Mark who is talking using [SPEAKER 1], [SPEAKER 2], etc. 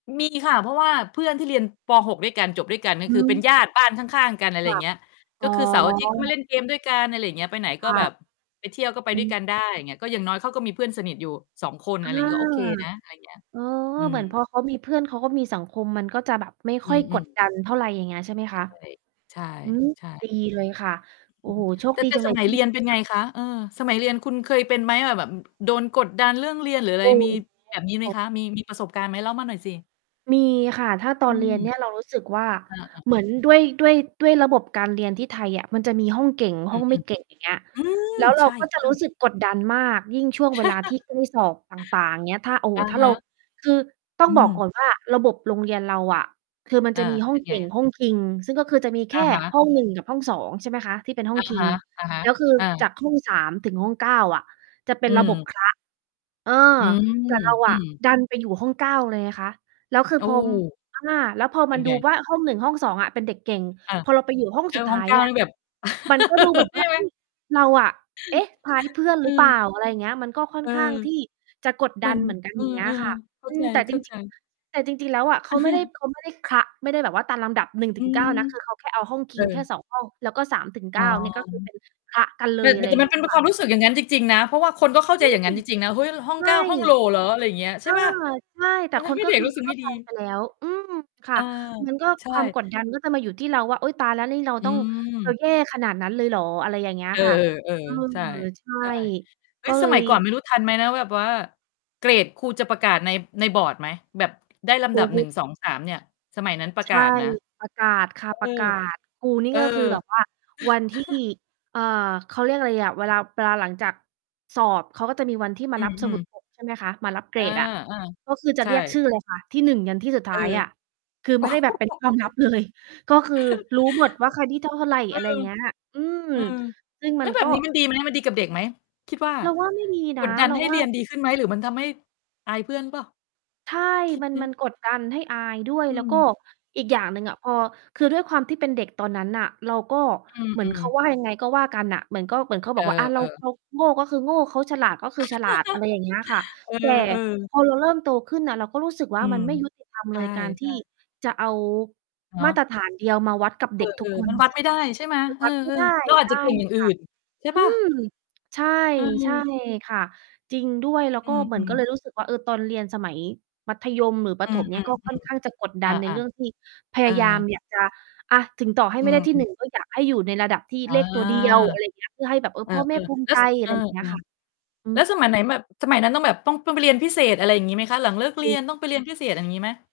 [SPEAKER 1] มีค่ะ เพราะว่าเพื่อนที่เรียน ป.6 ด้วยกัน จบด้วยกัน ก็
[SPEAKER 2] อื
[SPEAKER 1] คือเป็น
[SPEAKER 2] ม
[SPEAKER 1] ญาติบ้านข้าง ๆ กัน อะไ
[SPEAKER 2] ค
[SPEAKER 1] รอ
[SPEAKER 2] ่
[SPEAKER 1] ย่
[SPEAKER 2] ะ
[SPEAKER 1] างเงี้ย
[SPEAKER 2] อ
[SPEAKER 1] ก
[SPEAKER 2] ๋
[SPEAKER 1] ็
[SPEAKER 2] อ
[SPEAKER 1] คือเสาร์อาทิตย์ ก็มาเล่นเกมด้วยกัน อะไรอย่างเงี้ย ไปไหน
[SPEAKER 2] ค
[SPEAKER 1] ก็
[SPEAKER 2] ่
[SPEAKER 1] แบ
[SPEAKER 2] ะ
[SPEAKER 1] บไปเที่ยว ก็ไป
[SPEAKER 2] อ
[SPEAKER 1] ด้วย
[SPEAKER 2] ืม
[SPEAKER 1] กันได้ ก็อย่างน้อยเขาก็มีเพื่อนสนิทอยู่ 2 คน
[SPEAKER 2] เอ
[SPEAKER 1] อะไ
[SPEAKER 2] อ
[SPEAKER 1] รอย่างงี้ ก็โอเคนะ อะไรอย่างเงี้ย
[SPEAKER 2] เออ
[SPEAKER 1] อื
[SPEAKER 2] เหม
[SPEAKER 1] ม
[SPEAKER 2] ือนพอเขามีเพื่อน เขาก็มีสังคม มันก็จะแบบไม่
[SPEAKER 1] อ
[SPEAKER 2] ค
[SPEAKER 1] ื
[SPEAKER 2] ่อยก
[SPEAKER 1] อ
[SPEAKER 2] ด
[SPEAKER 1] ๆ
[SPEAKER 2] ดันเท่าไร อย่างเงี้ยใช่ไหม
[SPEAKER 1] ใช
[SPEAKER 2] ค
[SPEAKER 1] ่
[SPEAKER 2] ะ?
[SPEAKER 1] ใช่
[SPEAKER 2] อืม
[SPEAKER 1] ใช่
[SPEAKER 2] ดีเลยค่ะ โอ
[SPEAKER 1] อ
[SPEAKER 2] ้
[SPEAKER 1] ื
[SPEAKER 2] โ
[SPEAKER 1] ม
[SPEAKER 2] ฮ โชค
[SPEAKER 1] แต่
[SPEAKER 2] ดี
[SPEAKER 1] แต่
[SPEAKER 2] จังเ
[SPEAKER 1] ส
[SPEAKER 2] ลย
[SPEAKER 1] มั
[SPEAKER 2] ท
[SPEAKER 1] ย
[SPEAKER 2] ี่
[SPEAKER 1] เรียนเป็น
[SPEAKER 2] ค
[SPEAKER 1] ไ
[SPEAKER 2] ่
[SPEAKER 1] ง
[SPEAKER 2] ะ
[SPEAKER 1] คะ? เออ สมัยเรียนคุณเคยเป็นไหมอะ แบบ อ โดนกดดันเรื่องเรียน หรืออะไร
[SPEAKER 2] อื
[SPEAKER 1] แบ
[SPEAKER 2] ม
[SPEAKER 1] บนี้ไหมคะ? มี มีประสบการณ์ไหม? เล่ามาหน่อยสิ
[SPEAKER 2] มีค่ะ ถ้าตอ
[SPEAKER 1] อื
[SPEAKER 2] นเรีย
[SPEAKER 1] ม
[SPEAKER 2] นเนี่ยเรารู้สึกว่า
[SPEAKER 1] เออ ๆ
[SPEAKER 2] เหมือนด้วย ด้วย ด้วยระบบการเรียนที่ไทยอะ มันจะมีห้องเก่ง
[SPEAKER 1] อ
[SPEAKER 2] ห
[SPEAKER 1] ื
[SPEAKER 2] ้อ
[SPEAKER 1] ม
[SPEAKER 2] งไม่เก่ง อย่างเงี้ย
[SPEAKER 1] ๆ อืม
[SPEAKER 2] แล้วเร
[SPEAKER 1] ใ
[SPEAKER 2] า
[SPEAKER 1] ช่
[SPEAKER 2] ก็จะรู้
[SPEAKER 1] ๆ
[SPEAKER 2] สึกกดดันมาก ยิ่งช่วงเวลาที่ อือ สอบต่าง ๆ อย่างเงี้ย โอ้โฮ
[SPEAKER 1] อะ
[SPEAKER 2] ถ้า
[SPEAKER 1] ฮ
[SPEAKER 2] เรา
[SPEAKER 1] ะ
[SPEAKER 2] คือต้อ
[SPEAKER 1] อ
[SPEAKER 2] ง
[SPEAKER 1] ื
[SPEAKER 2] บอกก
[SPEAKER 1] ม
[SPEAKER 2] ่อนว่า ระบบโรงเรียนเราอะ คือมัน
[SPEAKER 1] อ
[SPEAKER 2] จ
[SPEAKER 1] า
[SPEAKER 2] ะมีห้
[SPEAKER 1] เ
[SPEAKER 2] อ
[SPEAKER 1] ป็
[SPEAKER 2] ง
[SPEAKER 1] น
[SPEAKER 2] เก
[SPEAKER 1] ไง
[SPEAKER 2] ่ง
[SPEAKER 1] อะ?
[SPEAKER 2] ห้องคิง ซึ่งก็คือจะมีแค
[SPEAKER 1] อ
[SPEAKER 2] ่
[SPEAKER 1] ะฮะ
[SPEAKER 2] ห้อง 1 กับห้อง 2 ใช่ไหมคะ ที่เป็นห้อ
[SPEAKER 1] อ
[SPEAKER 2] ง
[SPEAKER 1] ะ
[SPEAKER 2] คิ
[SPEAKER 1] ฮ
[SPEAKER 2] ง
[SPEAKER 1] ะ อะฮะ
[SPEAKER 2] แล้วคือ
[SPEAKER 1] อา
[SPEAKER 2] จากห้อง 3 ถึงห้อง 9 อะ จะเป็
[SPEAKER 1] อื
[SPEAKER 2] นระบบ
[SPEAKER 1] ม
[SPEAKER 2] คละ เออ
[SPEAKER 1] อืม
[SPEAKER 2] แต่เราอ
[SPEAKER 1] อื
[SPEAKER 2] ะ
[SPEAKER 1] ม
[SPEAKER 2] ดันไปอยู่ห้อง 9 เลยไงคะ แล้วคือ
[SPEAKER 1] โอ้
[SPEAKER 2] พอ อ่า แล้วพอ
[SPEAKER 1] เป
[SPEAKER 2] ม
[SPEAKER 1] ็
[SPEAKER 2] ัน
[SPEAKER 1] น
[SPEAKER 2] ด
[SPEAKER 1] ไ
[SPEAKER 2] ู
[SPEAKER 1] ง?
[SPEAKER 2] ว่า ห้อง 1 ห้อง 2 อะ เป็นเด็กเก่ง
[SPEAKER 1] อา
[SPEAKER 2] พอเราไปอยู่ห้อง
[SPEAKER 1] แล้
[SPEAKER 2] สุ
[SPEAKER 1] ว
[SPEAKER 2] ดท
[SPEAKER 1] ห้อ
[SPEAKER 2] ้
[SPEAKER 1] ง
[SPEAKER 2] าย
[SPEAKER 1] 9
[SPEAKER 2] อะ
[SPEAKER 1] นี่แบบ
[SPEAKER 2] มันก็ดูเหมือน
[SPEAKER 1] ใช
[SPEAKER 2] ว่า
[SPEAKER 1] ่ไห
[SPEAKER 2] อ
[SPEAKER 1] ม?
[SPEAKER 2] ือ เราอะ เอ๊ะ พาลเพื่อนห
[SPEAKER 1] อ
[SPEAKER 2] ร
[SPEAKER 1] ื
[SPEAKER 2] ือเปล่า
[SPEAKER 1] อ
[SPEAKER 2] อะไรอย่างเงี้ย มันก็ค่
[SPEAKER 1] เ
[SPEAKER 2] อ
[SPEAKER 1] อ
[SPEAKER 2] น
[SPEAKER 1] อ
[SPEAKER 2] ข้างที่จะกด
[SPEAKER 1] เ
[SPEAKER 2] ด
[SPEAKER 1] ห
[SPEAKER 2] ั
[SPEAKER 1] มือ
[SPEAKER 2] น
[SPEAKER 1] น
[SPEAKER 2] เหมือนกัน
[SPEAKER 1] เอ
[SPEAKER 2] อย่างเงี้ย
[SPEAKER 1] อ
[SPEAKER 2] ค่ะ
[SPEAKER 1] ๆ เข้
[SPEAKER 2] อ
[SPEAKER 1] า
[SPEAKER 2] ื
[SPEAKER 1] ใ
[SPEAKER 2] ม แต่จร
[SPEAKER 1] จ
[SPEAKER 2] ิง ๆ
[SPEAKER 1] ๆ
[SPEAKER 2] อะ แต่จริง ๆ แล้ว อะ เขาไม่ได้ เขาไม่ได้คละ ไม่ได้แบบว่าตามลำดับ หนึ่งถ
[SPEAKER 1] อื
[SPEAKER 2] ึงเก้
[SPEAKER 1] ม
[SPEAKER 2] า นะ คือเขาแค่เอาห้องค
[SPEAKER 1] เ
[SPEAKER 2] ิ
[SPEAKER 1] อ
[SPEAKER 2] งแค่
[SPEAKER 1] อ
[SPEAKER 2] 2 ห้อง แล้วก็ สามถึงเ
[SPEAKER 1] อ
[SPEAKER 2] ก
[SPEAKER 1] ๋
[SPEAKER 2] ้
[SPEAKER 1] อ
[SPEAKER 2] า เนี่ย ก็คือเป็นคละกันเล
[SPEAKER 1] แต่
[SPEAKER 2] ย อะไร
[SPEAKER 1] แ
[SPEAKER 2] อ
[SPEAKER 1] ต
[SPEAKER 2] ย
[SPEAKER 1] ่
[SPEAKER 2] ่าง
[SPEAKER 1] ม
[SPEAKER 2] เ
[SPEAKER 1] ั
[SPEAKER 2] งี
[SPEAKER 1] น
[SPEAKER 2] ้
[SPEAKER 1] เป
[SPEAKER 2] ย
[SPEAKER 1] ็น
[SPEAKER 2] ค
[SPEAKER 1] ค
[SPEAKER 2] ่
[SPEAKER 1] ว
[SPEAKER 2] ะ
[SPEAKER 1] ามรู้สึกอย่างงั้นจริง ๆ นะ เพราะว่าคนก็เข้า
[SPEAKER 2] อ
[SPEAKER 1] ใจ
[SPEAKER 2] ื
[SPEAKER 1] อย่างงั
[SPEAKER 2] อ
[SPEAKER 1] ้นจริง ๆ นะ เฮ้ย ห้อ
[SPEAKER 2] ใช
[SPEAKER 1] ง เ
[SPEAKER 2] ่
[SPEAKER 1] ก้า ห้องโหล่เหรอ? อะไรอย่างเงี้ย ใ
[SPEAKER 2] เ
[SPEAKER 1] ช
[SPEAKER 2] อ
[SPEAKER 1] ่
[SPEAKER 2] อ
[SPEAKER 1] เปล่า
[SPEAKER 2] ใช่ แต
[SPEAKER 1] ม
[SPEAKER 2] ่
[SPEAKER 1] ันท
[SPEAKER 2] ค
[SPEAKER 1] ำ
[SPEAKER 2] น
[SPEAKER 1] ให้
[SPEAKER 2] ก็
[SPEAKER 1] เด็
[SPEAKER 2] ค
[SPEAKER 1] ก
[SPEAKER 2] ือ
[SPEAKER 1] รู้สึ
[SPEAKER 2] เ
[SPEAKER 1] ก
[SPEAKER 2] ข้
[SPEAKER 1] ไม
[SPEAKER 2] า
[SPEAKER 1] ่
[SPEAKER 2] ใ
[SPEAKER 1] ด
[SPEAKER 2] จ
[SPEAKER 1] ี
[SPEAKER 2] ไปแล้ว อืม ค
[SPEAKER 1] เ
[SPEAKER 2] ่
[SPEAKER 1] อ
[SPEAKER 2] ะ
[SPEAKER 1] อ
[SPEAKER 2] มันก็
[SPEAKER 1] ใช่
[SPEAKER 2] ความกดดันก็จะมาอยู่ที่เราว่า อุ๊ย ตายแล้ว นี่เรา
[SPEAKER 1] อ
[SPEAKER 2] ต้อง เรา
[SPEAKER 1] ืม
[SPEAKER 2] แย่ขนาดนั้นเลยเหรอ อะไรอย่างเงี้ย
[SPEAKER 1] เอ
[SPEAKER 2] ค่ะ
[SPEAKER 1] อ
[SPEAKER 2] เออ
[SPEAKER 1] ๆ ๆ ใช่
[SPEAKER 2] ใช่
[SPEAKER 1] ใช่ เฮ
[SPEAKER 2] ก
[SPEAKER 1] ้
[SPEAKER 2] ็
[SPEAKER 1] ย
[SPEAKER 2] เล
[SPEAKER 1] สมั
[SPEAKER 2] ย
[SPEAKER 1] ยก่อนไม่รู้ทันไหมนะ แบบว่าเกรดครูจะประกาศใน ในบอร์ดไหม แบบได้ลำ
[SPEAKER 2] อ
[SPEAKER 1] ด
[SPEAKER 2] ื
[SPEAKER 1] ับ
[SPEAKER 2] อฮ
[SPEAKER 1] หนึ
[SPEAKER 2] ึ
[SPEAKER 1] ่ง สอง สาม เนี่ย สมัยนั้นประ
[SPEAKER 2] ใช
[SPEAKER 1] กา
[SPEAKER 2] ่
[SPEAKER 1] ศนะ
[SPEAKER 2] ประกาศค่ะ
[SPEAKER 1] เอ
[SPEAKER 2] ประก
[SPEAKER 1] อ
[SPEAKER 2] าศ ครูนี่
[SPEAKER 1] เออ
[SPEAKER 2] ก็คือแบบว่าวันที่ อ่า เขาเรียกอะไรอะ เวลา เวลาหลังจากสอบ เขาก็จะมีวันที่ม
[SPEAKER 1] อ
[SPEAKER 2] า
[SPEAKER 1] ื
[SPEAKER 2] รับสมุ
[SPEAKER 1] ม
[SPEAKER 2] ด
[SPEAKER 1] ๆ
[SPEAKER 2] พก ใช่ไหมคะ มารับเก
[SPEAKER 1] อ
[SPEAKER 2] ร
[SPEAKER 1] า
[SPEAKER 2] ดอะ ก็คือจ
[SPEAKER 1] ๆ
[SPEAKER 2] ะ
[SPEAKER 1] ใช
[SPEAKER 2] เรียก
[SPEAKER 1] ่
[SPEAKER 2] ชื่อเลยค่ะ ที่ 1 ยันที่สุดท
[SPEAKER 1] เอ
[SPEAKER 2] ้าย
[SPEAKER 1] อ
[SPEAKER 2] อะ คือไม่ได้แบบเป็นความลับ เลย ก็คือรู้หมดว่าใครที่เท่าไร
[SPEAKER 1] อื
[SPEAKER 2] อะไรอย่
[SPEAKER 1] ม
[SPEAKER 2] างเงี้ย อือ
[SPEAKER 1] อืม
[SPEAKER 2] ซึ่ง
[SPEAKER 1] แ
[SPEAKER 2] ม
[SPEAKER 1] ล้
[SPEAKER 2] ั
[SPEAKER 1] ว
[SPEAKER 2] น
[SPEAKER 1] แบ
[SPEAKER 2] ก็
[SPEAKER 1] บนี้มันดีไหม? มันดีกับเด็กไหม? คิดว่า
[SPEAKER 2] เราว่า ไม่มี
[SPEAKER 1] ก
[SPEAKER 2] นะ
[SPEAKER 1] ดดัน
[SPEAKER 2] เรา
[SPEAKER 1] ให้
[SPEAKER 2] ว
[SPEAKER 1] เ
[SPEAKER 2] ่
[SPEAKER 1] ร
[SPEAKER 2] า
[SPEAKER 1] ียนดีขึ้นไหม? หรือมันทำให้อายเพื่อนเปล่า?
[SPEAKER 2] ใช่
[SPEAKER 1] คิด
[SPEAKER 2] มัน
[SPEAKER 1] ไหม?
[SPEAKER 2] มันกดดันให้อายด้วย
[SPEAKER 1] อ
[SPEAKER 2] แล้
[SPEAKER 1] ื
[SPEAKER 2] วก็
[SPEAKER 1] ม
[SPEAKER 2] อีกอย่างหนึ่งอะ พอ คือด้วยความที่เป็นเด็กตอนนั้นน่ะ เราก็
[SPEAKER 1] อื
[SPEAKER 2] เหมือนเ
[SPEAKER 1] อ
[SPEAKER 2] ขา
[SPEAKER 1] ๆ
[SPEAKER 2] ว่ายังไง ก็ว่ากันน่ะ เหมือนก็เหมือนเขา
[SPEAKER 1] เ
[SPEAKER 2] บ
[SPEAKER 1] อ
[SPEAKER 2] อกว่า อา เรา
[SPEAKER 1] อ ๆ
[SPEAKER 2] เราโง่ ก็คือโง่ เขาฉลาด ก็คือฉลาด อะไรอย่างเงี้ยค่ะ
[SPEAKER 1] เอ
[SPEAKER 2] แต่
[SPEAKER 1] อ ๆ
[SPEAKER 2] พอเราเริ่มโตขึ้นน่ะเราก็รู้สึก
[SPEAKER 1] อ
[SPEAKER 2] ว่
[SPEAKER 1] ื
[SPEAKER 2] า มั
[SPEAKER 1] ม
[SPEAKER 2] นไม่ยุติธรรม
[SPEAKER 1] ใช
[SPEAKER 2] เล
[SPEAKER 1] ่
[SPEAKER 2] ย การที่
[SPEAKER 1] ๆ
[SPEAKER 2] จะเอา
[SPEAKER 1] เนา
[SPEAKER 2] มาต
[SPEAKER 1] ะ
[SPEAKER 2] รฐานเดียว มาวัดกับ
[SPEAKER 1] เ
[SPEAKER 2] เ
[SPEAKER 1] อ
[SPEAKER 2] ด็กทุก
[SPEAKER 1] อ
[SPEAKER 2] ค
[SPEAKER 1] ๆ ม
[SPEAKER 2] น
[SPEAKER 1] ันวัด
[SPEAKER 2] ซึ่
[SPEAKER 1] ไม
[SPEAKER 2] ง
[SPEAKER 1] ่ได้ใช่ไหม?
[SPEAKER 2] มัน
[SPEAKER 1] เอ
[SPEAKER 2] ว
[SPEAKER 1] อ
[SPEAKER 2] ัดไม่ได้
[SPEAKER 1] ๆ เราอา
[SPEAKER 2] ใ
[SPEAKER 1] จ
[SPEAKER 2] ช
[SPEAKER 1] จะ
[SPEAKER 2] ่
[SPEAKER 1] เก่งอย่าง
[SPEAKER 2] ค
[SPEAKER 1] อื่
[SPEAKER 2] ่ะ
[SPEAKER 1] น ใช่
[SPEAKER 2] อื
[SPEAKER 1] เปล่า?
[SPEAKER 2] ม ใช่
[SPEAKER 1] อื
[SPEAKER 2] ใช่
[SPEAKER 1] ม
[SPEAKER 2] ค่ะ จริงด้วย แล้ว
[SPEAKER 1] อ
[SPEAKER 2] ก
[SPEAKER 1] ื
[SPEAKER 2] ็เหมือนก
[SPEAKER 1] ม
[SPEAKER 2] ็เล
[SPEAKER 1] ๆ
[SPEAKER 2] ยรู้สึกว่า เออ ตอนเรียนสมัยมัธยม หรือปร
[SPEAKER 1] อื
[SPEAKER 2] ะถมเนี่ย
[SPEAKER 1] อ
[SPEAKER 2] ก็ค่อนข้างจะก
[SPEAKER 1] ๆ
[SPEAKER 2] ดด
[SPEAKER 1] ๆ อ
[SPEAKER 2] ัน
[SPEAKER 1] า
[SPEAKER 2] ในเรื่องที่พ
[SPEAKER 1] ๆ เ
[SPEAKER 2] ย
[SPEAKER 1] อ
[SPEAKER 2] ายาม
[SPEAKER 1] อ
[SPEAKER 2] อยากจะ อา ถึงต่อให้
[SPEAKER 1] อื
[SPEAKER 2] ไม่ได้
[SPEAKER 1] ม
[SPEAKER 2] ที่ หน
[SPEAKER 1] ๆ
[SPEAKER 2] ึ่ง ก็อยากให้อยู่ในระดับที่
[SPEAKER 1] อา
[SPEAKER 2] เลขตัวเดียว อะไรอย่างเงี้ย เพื่อให้แบบ เอ
[SPEAKER 1] เ
[SPEAKER 2] อ
[SPEAKER 1] อ
[SPEAKER 2] พ
[SPEAKER 1] อ
[SPEAKER 2] ่อแม่ภูม
[SPEAKER 1] ๆ
[SPEAKER 2] ิ
[SPEAKER 1] แล้
[SPEAKER 2] ใ
[SPEAKER 1] ว
[SPEAKER 2] จ
[SPEAKER 1] ส
[SPEAKER 2] อ
[SPEAKER 1] เ
[SPEAKER 2] ะ
[SPEAKER 1] อ
[SPEAKER 2] ไ
[SPEAKER 1] อ
[SPEAKER 2] รอย่างเงี้ยค่ะ อื
[SPEAKER 1] ๆ แล้ว
[SPEAKER 2] อ
[SPEAKER 1] สมัยไหนแบบ สมัยนั้นต้องแบบ ต้อง ต้องไปเรียนพิเศษ อะไรอย่างงี้ไหมคะ? หลังเลิกเร
[SPEAKER 2] อ
[SPEAKER 1] ี
[SPEAKER 2] ื
[SPEAKER 1] ยน
[SPEAKER 2] อ
[SPEAKER 1] ต้องไปเรียนพิเศษ อย่างงี้ไหม?